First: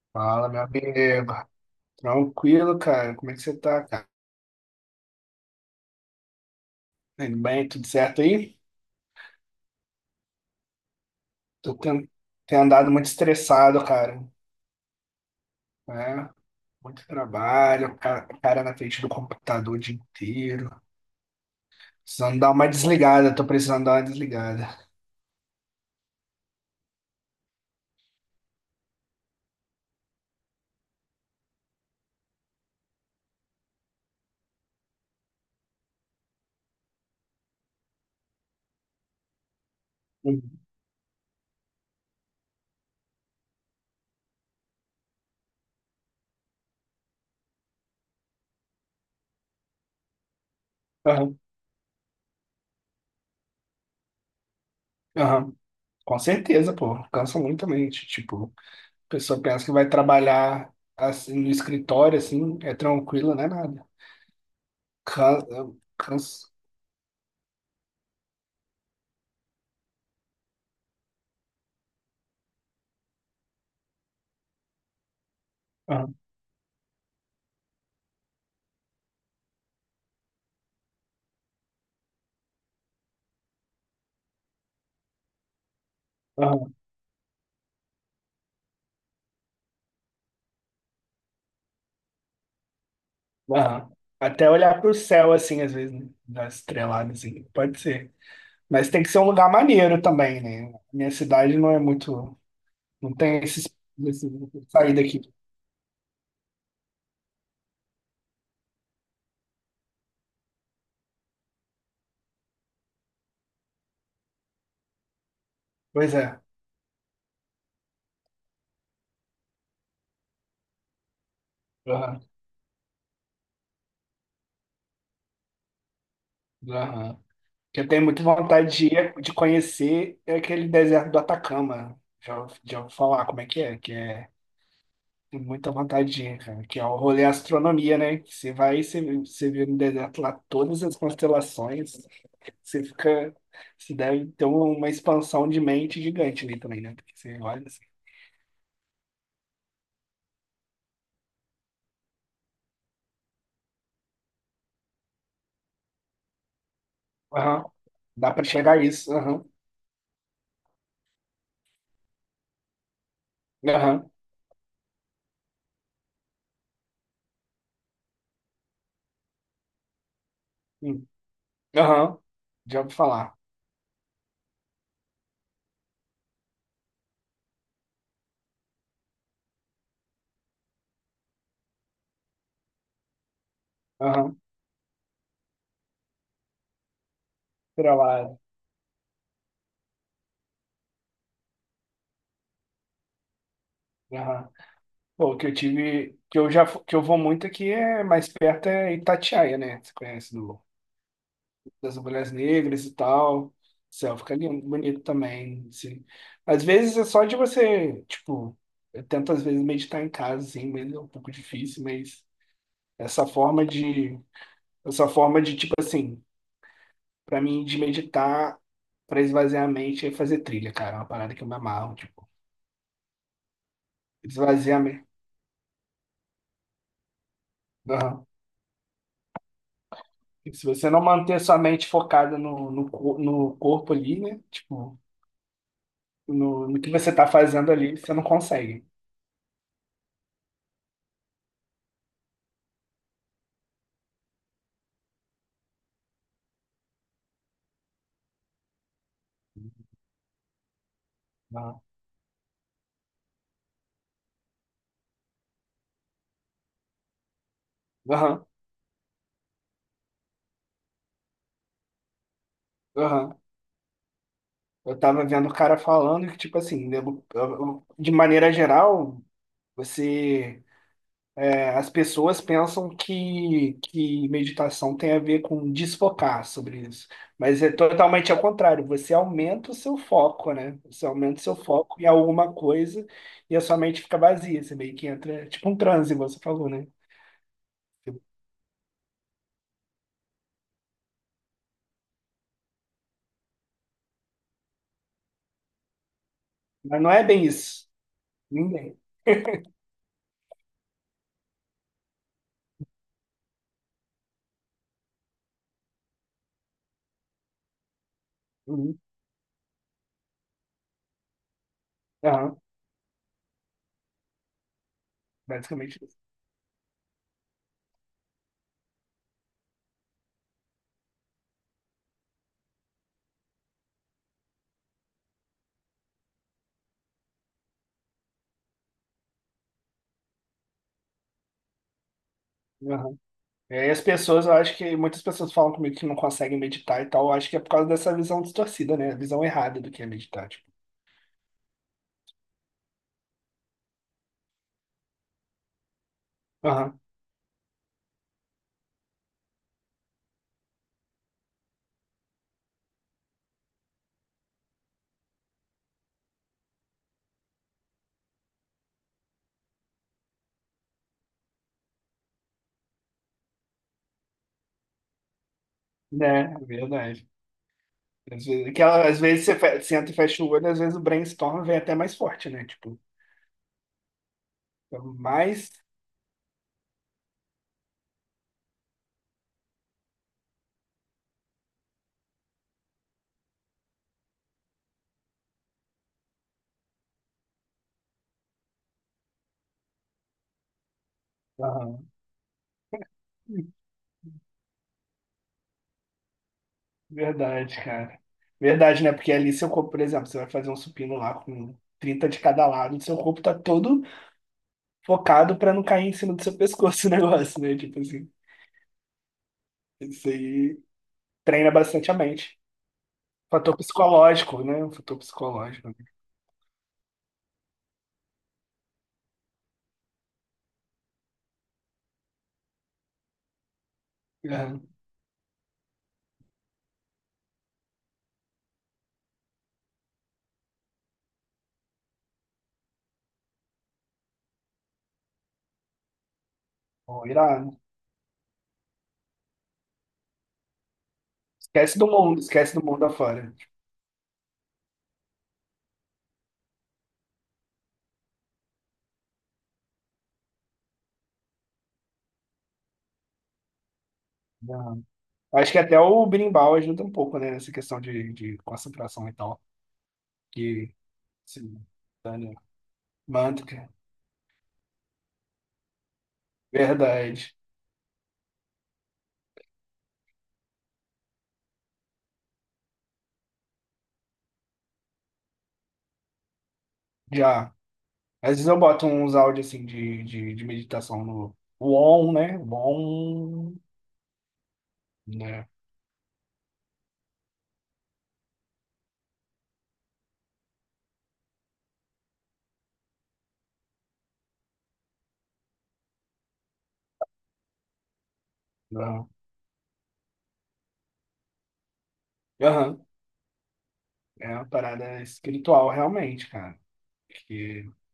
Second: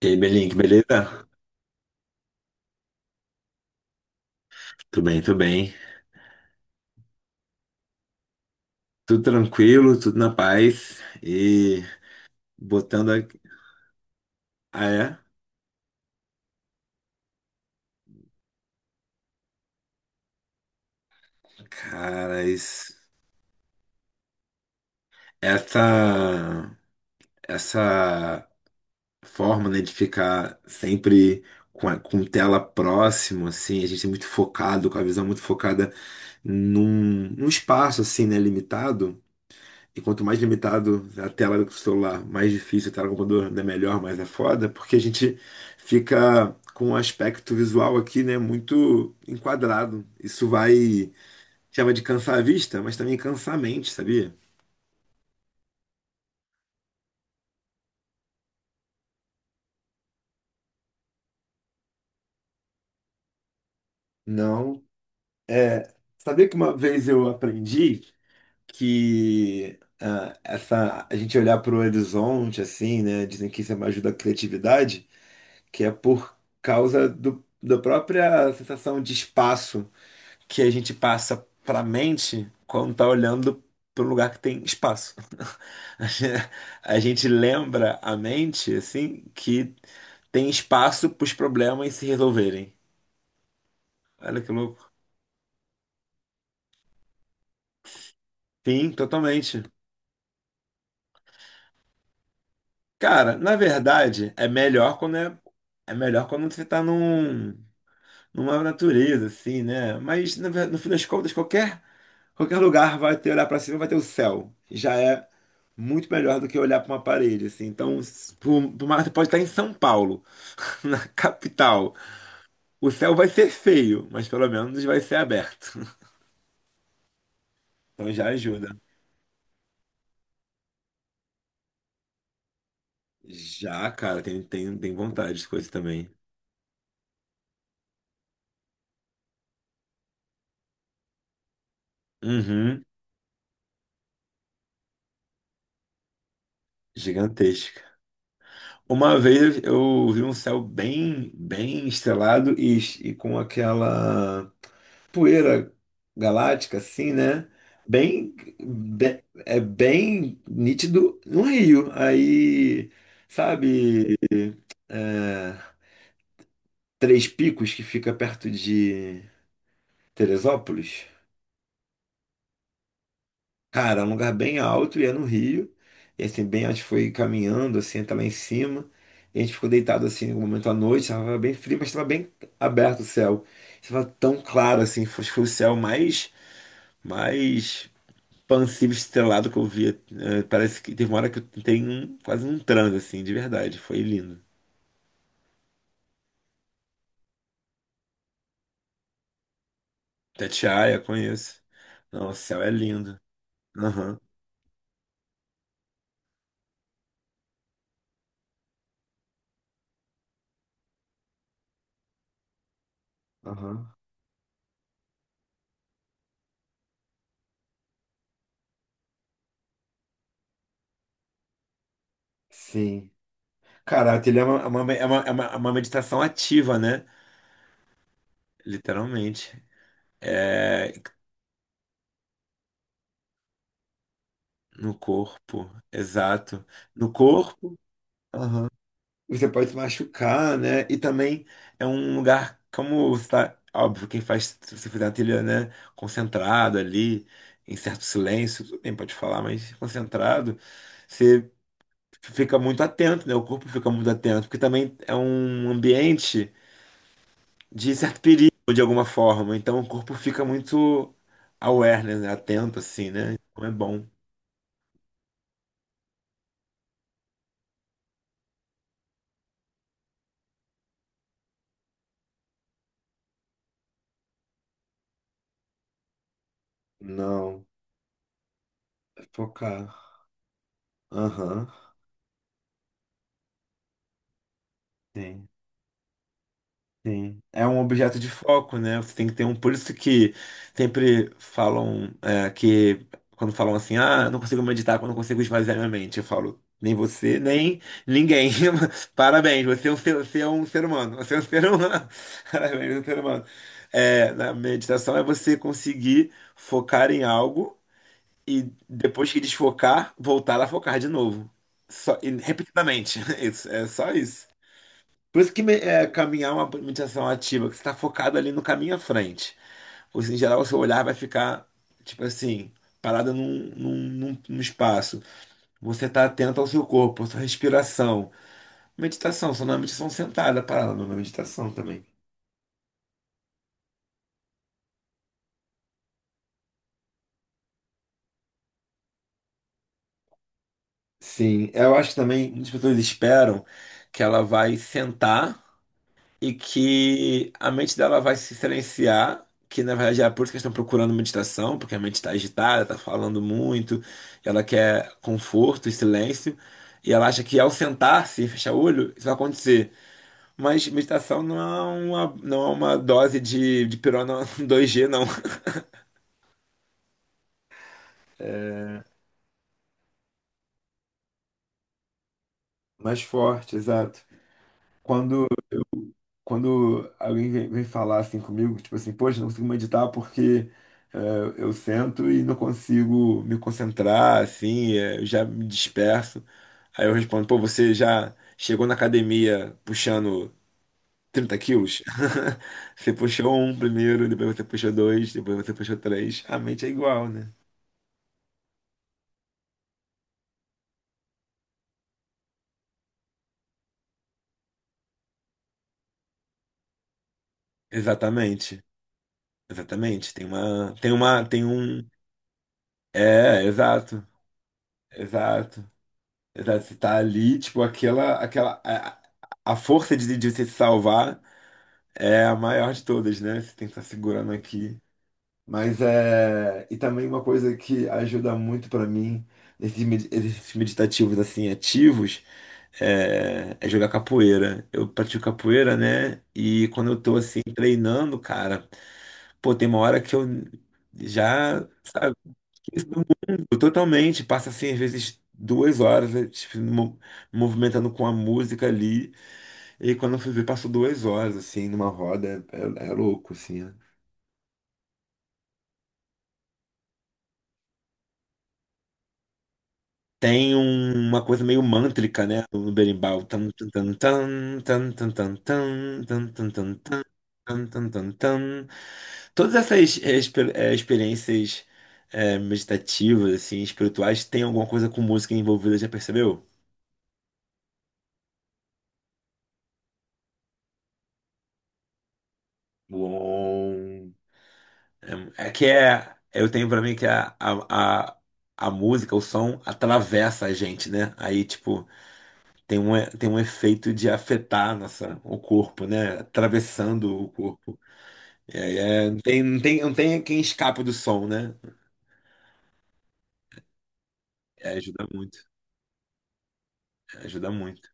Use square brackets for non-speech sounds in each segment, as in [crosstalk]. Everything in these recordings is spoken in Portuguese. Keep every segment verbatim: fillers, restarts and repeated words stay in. E aí, Fala, Belink, meu beleza? amigo. Tranquilo, cara. Como é que você tá, cara? Tudo bem, tudo bem. Tudo bem? Tudo certo aí? Tudo tranquilo, tudo na paz. Tô E ten- Tenho andado muito botando a... estressado, cara. Ah, é? Né? Muito trabalho, ca- cara na frente do computador o dia inteiro. Precisando Cara, dar uma isso- desligada, tô precisando dar uma desligada. essa... essa forma, né, de ficar sempre com, a- com tela próximo, assim, a gente é muito focado, com a visão muito focada num, num espaço, assim, né, limitado. E quanto mais Uhum. limitado a tela do celular, mais difícil a tela do computador, ainda melhor, mas é foda, porque a gente fica com um aspecto visual aqui, né, muito enquadrado. Isso vai, Aham, chama de cansar a vista, mas também cansar a mente, sabia? aham. Com certeza, pô, cansa muito a mente. Tipo, a pessoa pensa que vai trabalhar assim no escritório, assim, é tranquilo, não é nada. Não. Cansa, É, sabia cansa. que uma vez eu aprendi que ah, essa, a gente olhar para o horizonte, assim, né, dizem que isso é uma ajuda a criatividade, que é Aham, por causa do, da própria sensação de espaço que a gente passa para a mente quando tá olhando para um lugar que tem espaço. [laughs] A gen- aham, a gente lembra a mente, assim, que tem espaço para os problemas se resolverem. aham. Olha Até que olhar louco. pro céu, assim, às vezes, né? Dar estrelada, assim, pode ser. Mas Sim, tem que ser um lugar totalmente. maneiro também, né? Minha cidade não é muito. Não Cara, tem na esses, esse verdade, é sair melhor quando daqui. é, é melhor quando você tá num, numa natureza, assim, né? Mas, na ver- no fim das contas, qualquer Qualquer lugar vai ter olhar para cima, vai ter o céu. Já é muito Pois melhor é. do que olhar para uma parede, assim. Então, s- por, por mais- você pode estar em São Paulo, [laughs] na capital. Aham, O céu vai ser feio, mas pelo menos vai ser aberto. [laughs] aham. Eu tenho Então muita já ajuda. vontade de, ir- de conhecer é aquele deserto do Atacama. Já, ouvi- já ouvi falar como é que é, Já, que cara, é. tem, tem, tem vontade Tenho de coisa muita também. vontade de ir, cara, que é o rolê astronomia, né? Que você vai e você, você vê no deserto lá todas as constelações. Você Uhum, fica. Você deve ter um, uma expansão de mente gigante ali também, né? Porque você olha assim. gigantesca. Uma vez eu vi um céu bem, bem estrelado e, e com aquela poeira galáctica, assim, né? Aham. Dá Bem, pra chegar a isso. be- Aham. é bem nítido no Rio. Aí, Aham. sabe, é, Três Picos, que fica perto de Teresópolis? Hum, aham. Já ouvi falar. Cara, é um lugar bem alto e é no Rio. E assim, bem, a gente foi caminhando, assim, até lá em cima. E a gente ficou deitado, assim, no momento à noite. Estava bem frio, mas estava bem aberto o céu. Estava Aham. tão claro, assim. Foi, foi o céu mais, mais Pra lá. pancílio estrelado que eu via. eh, parece que teve uma hora que eu tenho um- quase um transe, assim, de verdade. Foi lindo. Aham. Bom, que eu tive, que eu já, fu- que eu vou muito aqui é mais perto é Itatiaia, né? Você conhece do, Tatiaia, conheço. das Não, Mulheres o céu é Negras e lindo. tal. Céu Aham. fica lindo, bonito também, assim. Às vezes é só de você, tipo, eu tento às vezes meditar em casa, assim, mas é um pouco difícil, mas essa forma Aham. de, essa forma de, tipo assim, pra mim de meditar, pra esvaziar a mente é fazer trilha, cara, é uma parada que eu me amarro, tipo, Sim. Cara, aquilo é uma, é esvaziar a uma, é mente. uma, é uma é uma meditação ativa, né? Literalmente. Tipo, se você É, não manter sua mente focada no, no, co- no corpo ali, né? no Tipo, corpo, exato. no, no que No você tá fazendo corpo. ali, você não Aham. consegue. Você pode se machucar, né? E também é um lugar como você tá, óbvio, quem faz, se você fizer uma trilha, né, concentrado ali, em certo silêncio, tudo bem, pode falar, mas concentrado, você Aham, fica muito atento, né? O corpo fica muito atento, porque também é um ambiente de certo aham, perigo de alguma forma, então o corpo fica muito aware né? Atento assim, né? aham. Então é bom. Eu tava vendo o cara falando que, tipo assim, né, eu- eu- de maneira geral, você... As pessoas pensam que, que meditação tem a ver com desfocar sobre isso, mas Não, é totalmente ao contrário. Você aumenta o focar. seu foco, né? Você aumenta o seu Aham. foco em alguma coisa e a sua mente fica vazia. Você meio que entra, é Sim. tipo um transe, você falou, né? Sim, é um objeto de foco, né? Você tem que ter um. Por isso que sempre falam é, que quando falam assim, ah, eu não consigo meditar quando eu consigo esvaziar minha mente, eu falo, nem Mas não é você, bem nem isso. ninguém. Ninguém. [laughs] Parabéns, você é um ser, você é um ser humano. Você é um ser humano. [laughs] Parabéns, você é um ser humano. É, na meditação é você conseguir focar em algo e Uhum. depois que desfocar, voltar a focar de novo. Só, e Aham. repetidamente. [laughs] Isso, é só isso. Por isso que me- Basicamente é, isso. caminhar é uma meditação ativa, que você está focado ali no caminho à frente. Ou seja, em geral, o seu olhar vai ficar, tipo assim, parado num, num, num- num espaço. Você está atento ao seu corpo, à sua respiração. Meditação, só não é meditação sentada, é parada, não é meditação também. Aham. É, e as pessoas, eu acho que muitas pessoas falam comigo que não conseguem meditar e tal. Eu acho que é por causa dessa visão distorcida, né? A visão errada do que é meditar, tipo. Sim, eu acho que também muitas pessoas esperam que ela vai sentar. E Aham. que a mente dela vai se silenciar, que na verdade é por isso que eles estão procurando meditação, porque a mente está agitada, está falando muito, ela quer conforto e silêncio, e ela acha que ao sentar-se e fechar o olho, isso vai acontecer. Mas meditação não é uma, não é uma dose de, de pirona [laughs] dois g não. É, é verdade. Às vezes, que ela- às vezes você fe- senta e fecha o olho, às vezes o brainstorm vem até mais forte, né? Tipo, Mais forte, exato. então, Quando mais. quando alguém vem, vem, falar assim comigo, tipo assim, poxa, não consigo meditar porque é, eu sento e não consigo me concentrar, assim, é, eu já me disperso. Aí eu respondo, pô, você já chegou na academia puxando trinta quilos? Aham. [laughs] Você puxou um primeiro, depois você puxou dois, depois você puxou três. A mente é igual, né? Verdade, cara. Verdade, né? Porque ali seu corpo, por exemplo, você vai fazer um supino lá com trinta de cada lado, seu corpo tá todo focado pra não cair em cima do seu pescoço [laughs] o negócio, né? Tipo assim, Exatamente. isso Exatamente. Tem aí uma, tem uma, tem treina um. bastante a mente. É, Fator exato. psicológico, né? Um fator Exato. psicológico. Exato, Você tá ali, tipo, aquela, aquela, a, a força de, de você se salvar é a maior de todas, né? Você tem que estar segurando Aham. aqui. Mas é, e também uma coisa que ajuda muito pra mim nesses med- exercícios meditativos assim ativos é, é jogar capoeira. Eu pratico capoeira, né? E quando eu Bom, tô assim irado. treinando, cara, pô, tem uma hora que eu já, Esquece do sabe? mundo, esquece do mundo afora. Totalmente, passa assim, às vezes duas horas, eh, tipo, mo- movimentando com a música ali, e quando eu fui ver, passou duas horas, assim, numa roda, é, é é louco, assim. Né? Acho que até o berimbau ajuda um pouco, né, nessa questão de, de concentração e tal, Tem que um- uma coisa se meio mântrica, dane. né, no berimbau. Tan, Mantra, tan, tan, tan, tan, tan, tan, tan, tan, tan, tan, tan, verdade, tan, tan, tan, tan. Todas essas eh, exper- eh, experiências eh, meditativas, assim, espirituais, tem alguma coisa com música envolvida, já percebeu? já. Às vezes eu boto uns áudios, assim, de, de, de meditação no Won, né, Won, Uom. É né, é que é, eu tenho pra mim que a, a, a, a música, o som atravessa a gente, né? Aí, tipo, tem um, e- tem um efeito de afetar nossa, o corpo, né? Atravessando o corpo. É, não. é, não tem, não tem, não tem quem escape do som, né? Aham, é uma É, parada ajuda muito, espiritual, realmente, cara, é, ajuda porque muito.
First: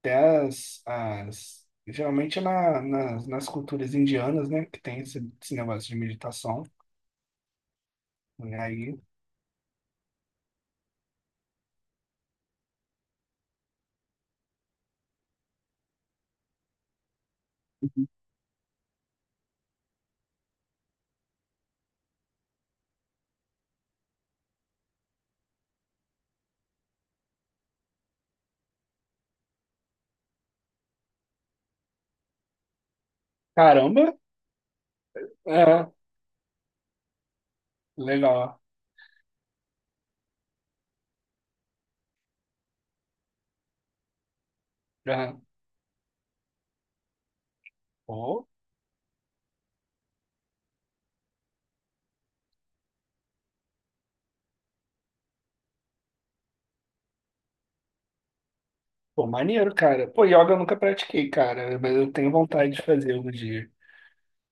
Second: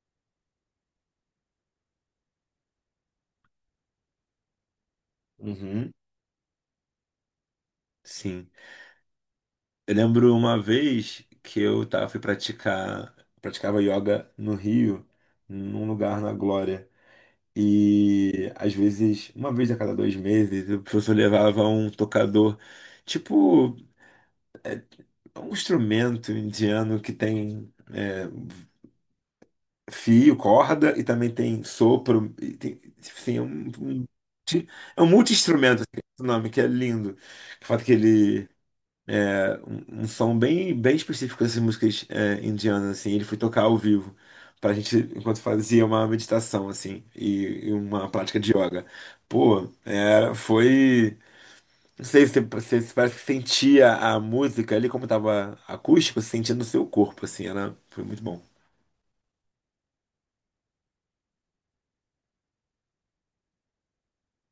até as, as geralmente na, nas, nas culturas indianas, né, que tem esse, esse negócio Uhum, de meditação, sim. e aí, Eu lembro uma vez que eu tava, fui praticar, praticava yoga no Rio, num lugar na Glória. E às vezes, uma vez a cada dois meses, o professor levava um tocador, tipo um instrumento indiano que tem é, fio, corda e também tem sopro. E tem, tipo assim, é um, um, caramba, é um multi-instrumento, é, assim, é o nome, que é lindo. O fato é que ele. legal. é, um, um som bem, bem específico dessas músicas é, indianas, assim, ele foi tocar ao vivo. Pra gente, enquanto Aham. fazia uma meditação, assim, e, e uma prática Pô, de yoga. Pô, era, foi. Não sei se você se parece que sentia a música ali, como tava acústico, você sentia no seu corpo, assim, era, foi muito bom. pô, maneiro, cara. Pô, yoga eu nunca pratiquei, cara, mas eu tenho vontade de fazer algum dia.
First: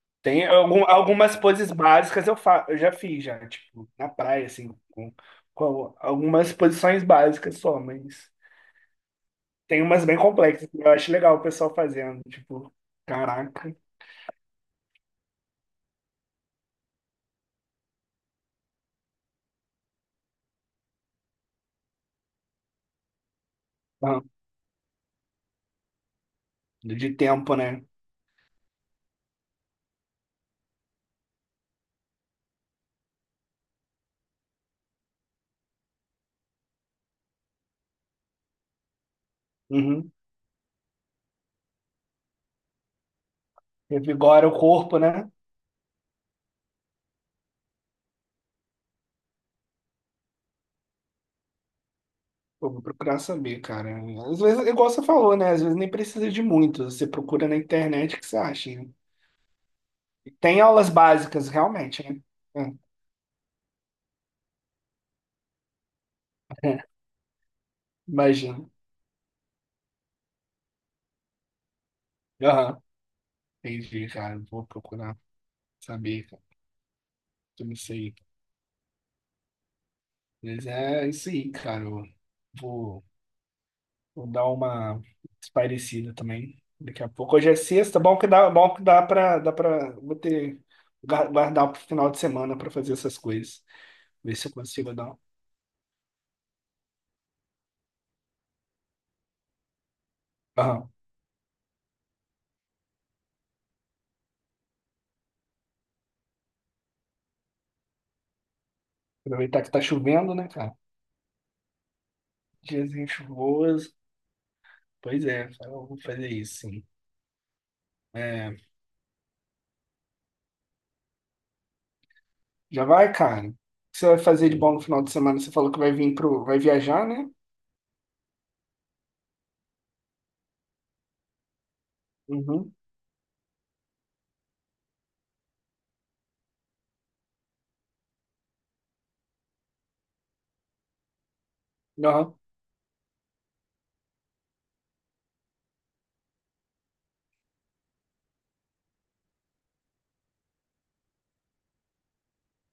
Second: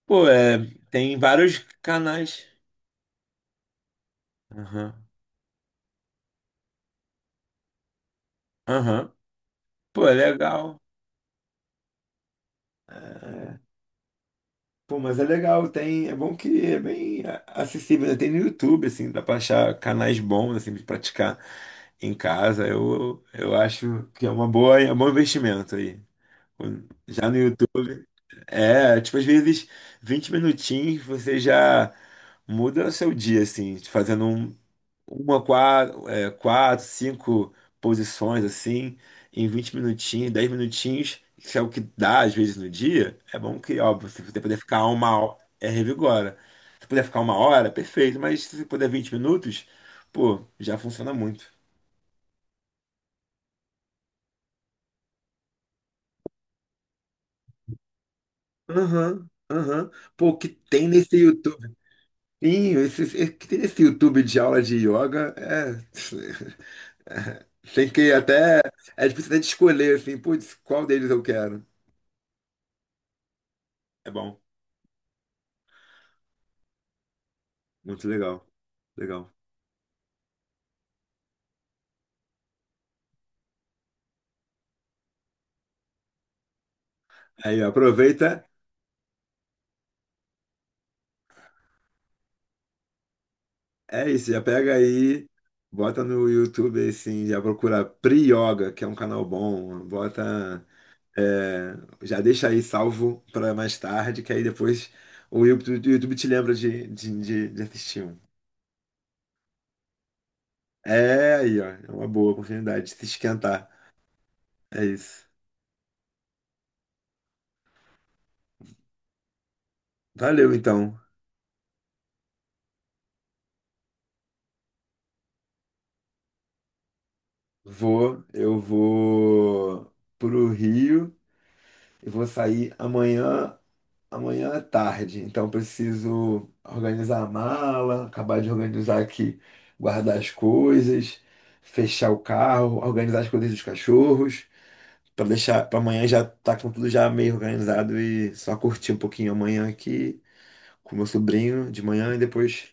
Pô, Tem é, algum- tem algumas vários poses básicas eu, canais. fa eu já fiz já, tipo, na praia, assim, Aham, com, com algumas posições básicas só, mas aham. tem umas Pô, é bem complexas. legal. Que eu acho legal o pessoal fazendo, tipo, caraca, Pô, mas é legal, tem, é bom que é bem a- acessível, né? Tem no YouTube, assim, dá pra achar canais bons, assim, de praticar em casa. Eu, eu acho ah, que é uma boa, é um bom investimento aí. de Já no tempo, YouTube. né? É, tipo, às vezes vinte minutinhos você já muda o seu dia, assim, fazendo um- uma, quatro, é, quatro, cinco posições, assim, em vinte Uhum. minutinhos, dez minutinhos, que é o que dá às vezes no dia. É bom que, óbvio, se você Revigora o puder ficar corpo, uma né? hora, é revigora. Se puder ficar uma hora, perfeito, mas se você puder vinte minutos, pô, já funciona muito. Pô, vou procurar saber, cara. Às vezes, igual você falou, né? Às vezes nem precisa de muito. Você procura na internet o que você acha, né? Aham, aham. Pô, o que Tem tem aulas nesse básicas, YouTube? realmente, né? Sim, Hum, esse, esse, que tem esse YouTube de aula de yoga, é, [laughs] [laughs] tem que até, imagino. é difícil até de escolher, assim, putz, qual deles eu quero. Aham, entendi, É cara. bom, Eu vou procurar saber, cara. Eu não muito sei. legal, legal. Mas é isso aí, cara. Eu vou, vou dar uma espairecida também. Daqui a pouco. Hoje é Aí, ó, sexta. Bom que aproveita, dá, bom que dá pra, dá pra. Vou ter. guar- Guardar pro final de semana pra fazer essas coisas. é isso, Ver já se eu pega consigo dar um- aí, bota no YouTube, assim, já procura Pri-Yoga, que é um canal bom, bota, Aham. é, já deixa aí salvo para mais tarde, que aí depois o YouTube, o YouTube te lembra de, de, de de assistir um. Aproveitar que tá chovendo, né, cara? É, aí, ó, é uma boa oportunidade de se Dias esquentar, chuvoso. é Pois isso. é, cara, eu vou fazer isso, sim. É. Valeu, então. Já vai, cara? O que você vai fazer de bom no final de semana? Você falou que vai vir pro. Vai viajar, né? Vou, eu vou pro Rio e vou Uhum. sair amanhã, amanhã à tarde. Então preciso organizar a mala, acabar de organizar aqui, guardar as coisas, fechar o Aham. carro, organizar as coisas dos cachorros, para deixar para amanhã já tá com tudo já meio organizado e só curtir um pouquinho amanhã aqui com meu sobrinho de manhã e depois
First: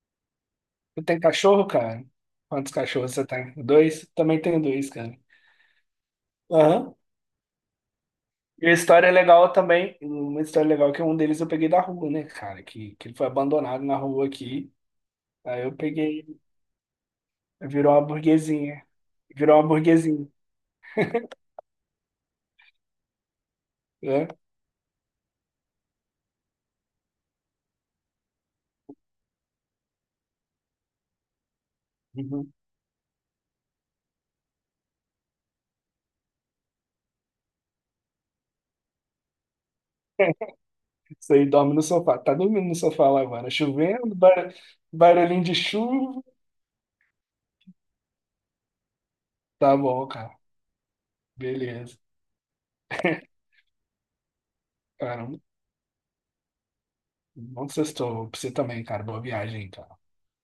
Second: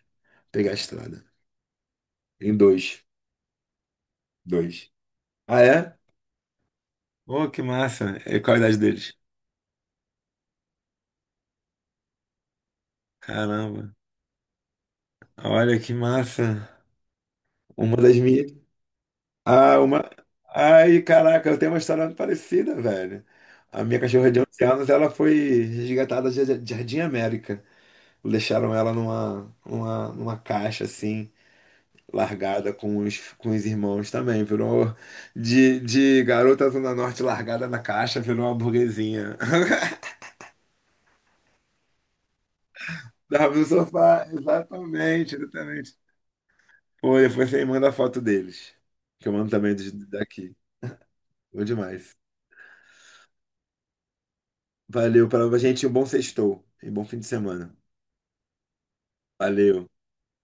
pegar a Você tem estrada. cachorro, cara? Em Quantos dois, cachorros você tem? Dois? Também tenho dois, dois. cara. Ah, é? Aham. Oh, que massa. E qual a E a idade história é deles? legal também. Uma história legal é que um deles eu peguei da rua, né, cara? Que, que ele foi abandonado Caramba, na rua aqui. Aí eu olha que peguei. massa. Virou Uma uma das minhas. burguesinha. Virou uma Ah, uma. burguesinha. Ai, caraca, eu tenho uma história parecida, velho. A minha Né? cachorra de onze anos, ela foi resgatada de de Jardim América. Deixaram ela numa, numa, numa caixa, assim, Uhum. largada com os, com os irmãos também. Virou de, de garota Zona Norte largada na caixa, virou uma burguesinha. [laughs] [laughs] Isso aí dorme no sofá. Tá dormindo no sofá lá agora. Dava no Chovendo, sofá, bar... exatamente, barulhinho de exatamente. chuva. Foi, depois você manda a foto deles, que eu mando também Tá dos- bom, cara. daqui. Bom Beleza. demais. [laughs] Cara, Valeu, um para a gente. Um bom sextou e um bom fim de bom semana. sextou pra você também, cara. Boa viagem, Valeu. então.